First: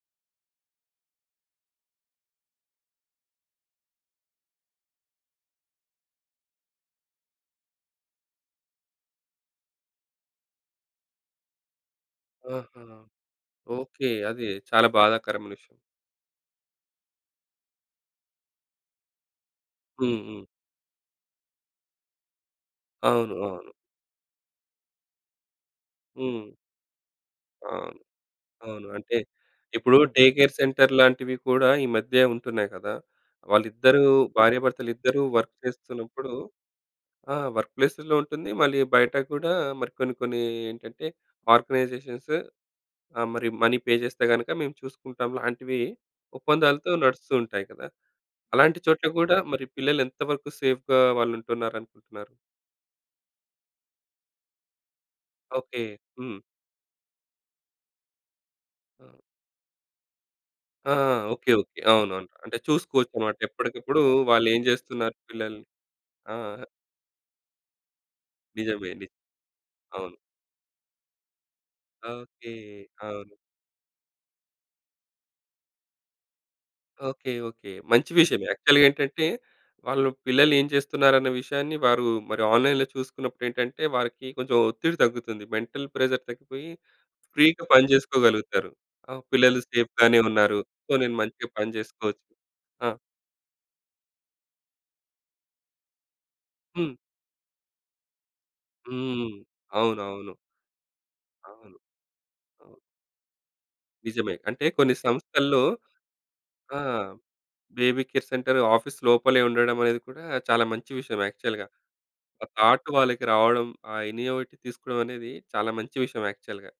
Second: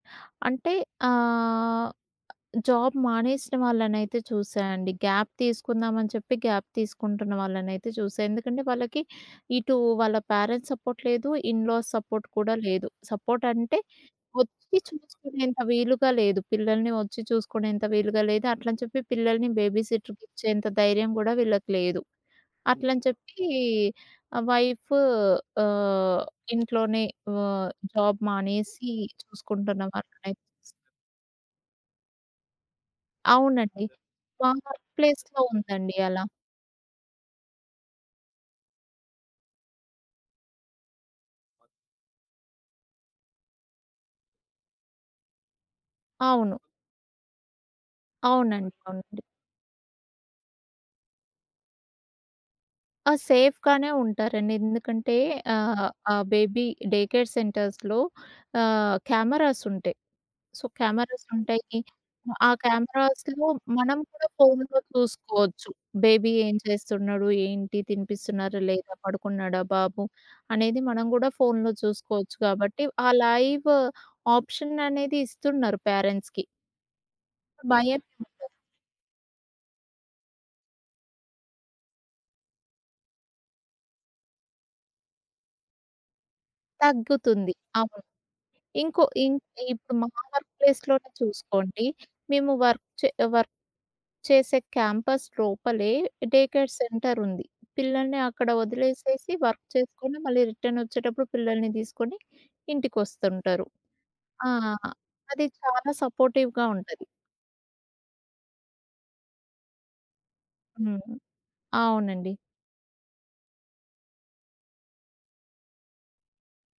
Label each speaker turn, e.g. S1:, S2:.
S1: అంటే ఆహ్, జాబ్ మానేసిన వాళ్ళనైతే చూసాయండి గాప్ తీసుకుందామని చెప్పి గాప్ తీసుకుంటున్న వాళ్ళనైతే చూసా. ఎందుకంటే వాళ్ళకి ఇటు వాళ్ళ ప్యారెంట్స్ సపోర్ట్ లేదు, ఇన్ లాస్ సపోర్ట్ కూడా
S2: ఆహా!
S1: లేదు. సపోర్ట్ అంటే
S2: ఓకే. అది
S1: వచ్చి
S2: చాలా బాధాకరమైన విషయం.
S1: చుపించుకునేంత వీలుగా లేదు పిల్లల్ని వచ్చి చూసుకునేంత వీలుగా లేదు అట్లని చెప్పి పిల్లల్ని
S2: హ్మ్,
S1: బేబీసిటర్‌కి
S2: హ్మ్.
S1: ఇచ్చేంత ధైర్యం కూడా వీళ్ళకి లేదు. అట్లని
S2: అవును.
S1: చెప్పి
S2: అవును.
S1: వైఫు ఆహ్,
S2: హ్మ్.
S1: ఇంట్లోనే ఆహ్,
S2: అవును.
S1: జాబ్
S2: అవును.
S1: మానేసి
S2: అంటే ఇప్పుడు
S1: చూసుకుంటున్నవారు
S2: డే
S1: లైఫ్
S2: కేర్ సెంటర్ లాంటివి కూడా ఈ మధ్య ఉంటున్నాయి కదా!
S1: అవునండి.
S2: వాళ్ళిద్దరూ
S1: మా వర్క్
S2: భార్యాభర్తలిద్దరూ
S1: ప్లేస్‌లో
S2: వర్క్
S1: ఉందండి అలా.
S2: చేస్తున్నప్పుడు ఆ! వర్క్ ప్లేసు‌ల్లో ఉంటుంది. మళ్ళీ బయట కూడా మరి కొన్ని కొన్ని ఏంటంటే ఆర్గనైజేషన్స్ ఆ! మరి మనీ పే చేస్తే గనక మేము చూసుకుంటాంలాంటివి
S1: అవును.
S2: ఒప్పందాలతో నడుస్తూతుంటాయి కదా!
S1: అవునండి.
S2: అలాంటి చోట్ల
S1: అవునండి.
S2: కూడా మరి పిల్లలు ఎంతవరకు సేఫ్‌గా వాళ్ళు ఉంటున్నారనుకుంటున్నారు?
S1: ఆ! సేఫ్‌గానే ఉంటారండి. ఎందుకంటే
S2: ఓకే.
S1: ఆహ్, ఆ
S2: హ్మ్.
S1: బేబీ డే కేర్ సెంటర్స్‌లో ఆహ్,
S2: ఆ!
S1: కెమెరాస్ ఉంటాయి. సో,
S2: ఆ! ఆ!
S1: Cameras
S2: okay okay.
S1: ఉంటాయి.
S2: అవునవును.
S1: ఆ
S2: అంటే చూసుకోవచ్చన్నమాట.
S1: కెమెరాస్‌లో మనం
S2: ఎప్పటికప్పుడు
S1: కూడా
S2: వాళ్ళు ఏం
S1: ఫోన్‌లో
S2: చేస్తున్నారు పిల్లలు.
S1: చూసుకోవచ్చు. బేబీ
S2: ఆ!
S1: ఏం చేస్తున్నాడు ఏంటి తినిపిస్తున్నారా
S2: నిజమే.
S1: లేదా?
S2: ని
S1: పడుకున్నాడా బాబు
S2: అవును.
S1: అనేది మనం కూడా ఫోన్‌లో చూసుకోవచ్చు
S2: ఓకే.
S1: కాబట్టి ఆ
S2: అవును.
S1: లైవ్ ఆప్షన్ అనేది ఇస్తున్నారు ప్యారెంట్స్‌కి.
S2: ఓకే. ఓకే.
S1: భయం ఎం
S2: మంచి
S1: ఉండదు.
S2: విషయమే. యాక్చువల్‌గా ఏంటంటే వాళ్ళు పిల్లలు ఏం చేస్తున్నారన్న విషయాన్ని వారు మరి ఆన్‌లైన్‌లో చూసుకున్నప్పుడు ఏంటంటే వారికి కొంచెం ఒత్తిడి తగ్గుతుంది. మెంటల్ ప్రెషర్ తగ్గిపోయి
S1: తగ్గుతుంది.
S2: ఫ్రీ‌గా
S1: అవును.
S2: పనిచేసుకోగలుగుతారు.
S1: ఇంకో
S2: ఆ!
S1: ఇంక్
S2: పిల్లలు
S1: ఇప్పుడు మా
S2: సేఫ్‌గానే
S1: వర్క్
S2: ఉన్నారు. సో
S1: ప్లేస్‌లోనే
S2: నేను మంచిగా పని
S1: చూసుకోండి.
S2: చేసుకోవచ్చు.
S1: మేము వర్క్
S2: ఆ!
S1: చే వర్క్ చేసే క్యాంపస్‌ లోపలే డే కేర్
S2: హ్మ్.
S1: సెంటర్ ఉంది. పిల్లల్ని అక్కడ
S2: హ్మ్.
S1: వదిలేసేసి వర్క్ చేసుకొని
S2: అవునవును.
S1: మళ్ళీ రిటర్న్ వచ్చేటప్పుడు పిల్లల్ని
S2: అవును.
S1: దిసుకొని
S2: అవును.
S1: ఇంటికి వస్తుంటారు.
S2: నిజమే.
S1: ఆ!
S2: అంటే కొన్ని
S1: అది
S2: సంస్థల్లో
S1: చాలా సపోర్టివ్‌గా
S2: ఆ!
S1: ఉంటది.
S2: బేబీ కేర్ సెంటర్ ఆఫీస్ లోపలే ఉండడమనేది కూడా చాలా మంచి
S1: హ్మ్.
S2: విషయం యాక్చువల్‌గా.
S1: అవునండి.
S2: ఆ థాట్ వాళ్ళకి రావడం ఆ ఇన్నోవేటివ్ తీసుకోవడం అనేది చాలా మంచి విషయం యాక్చువల్‌గా.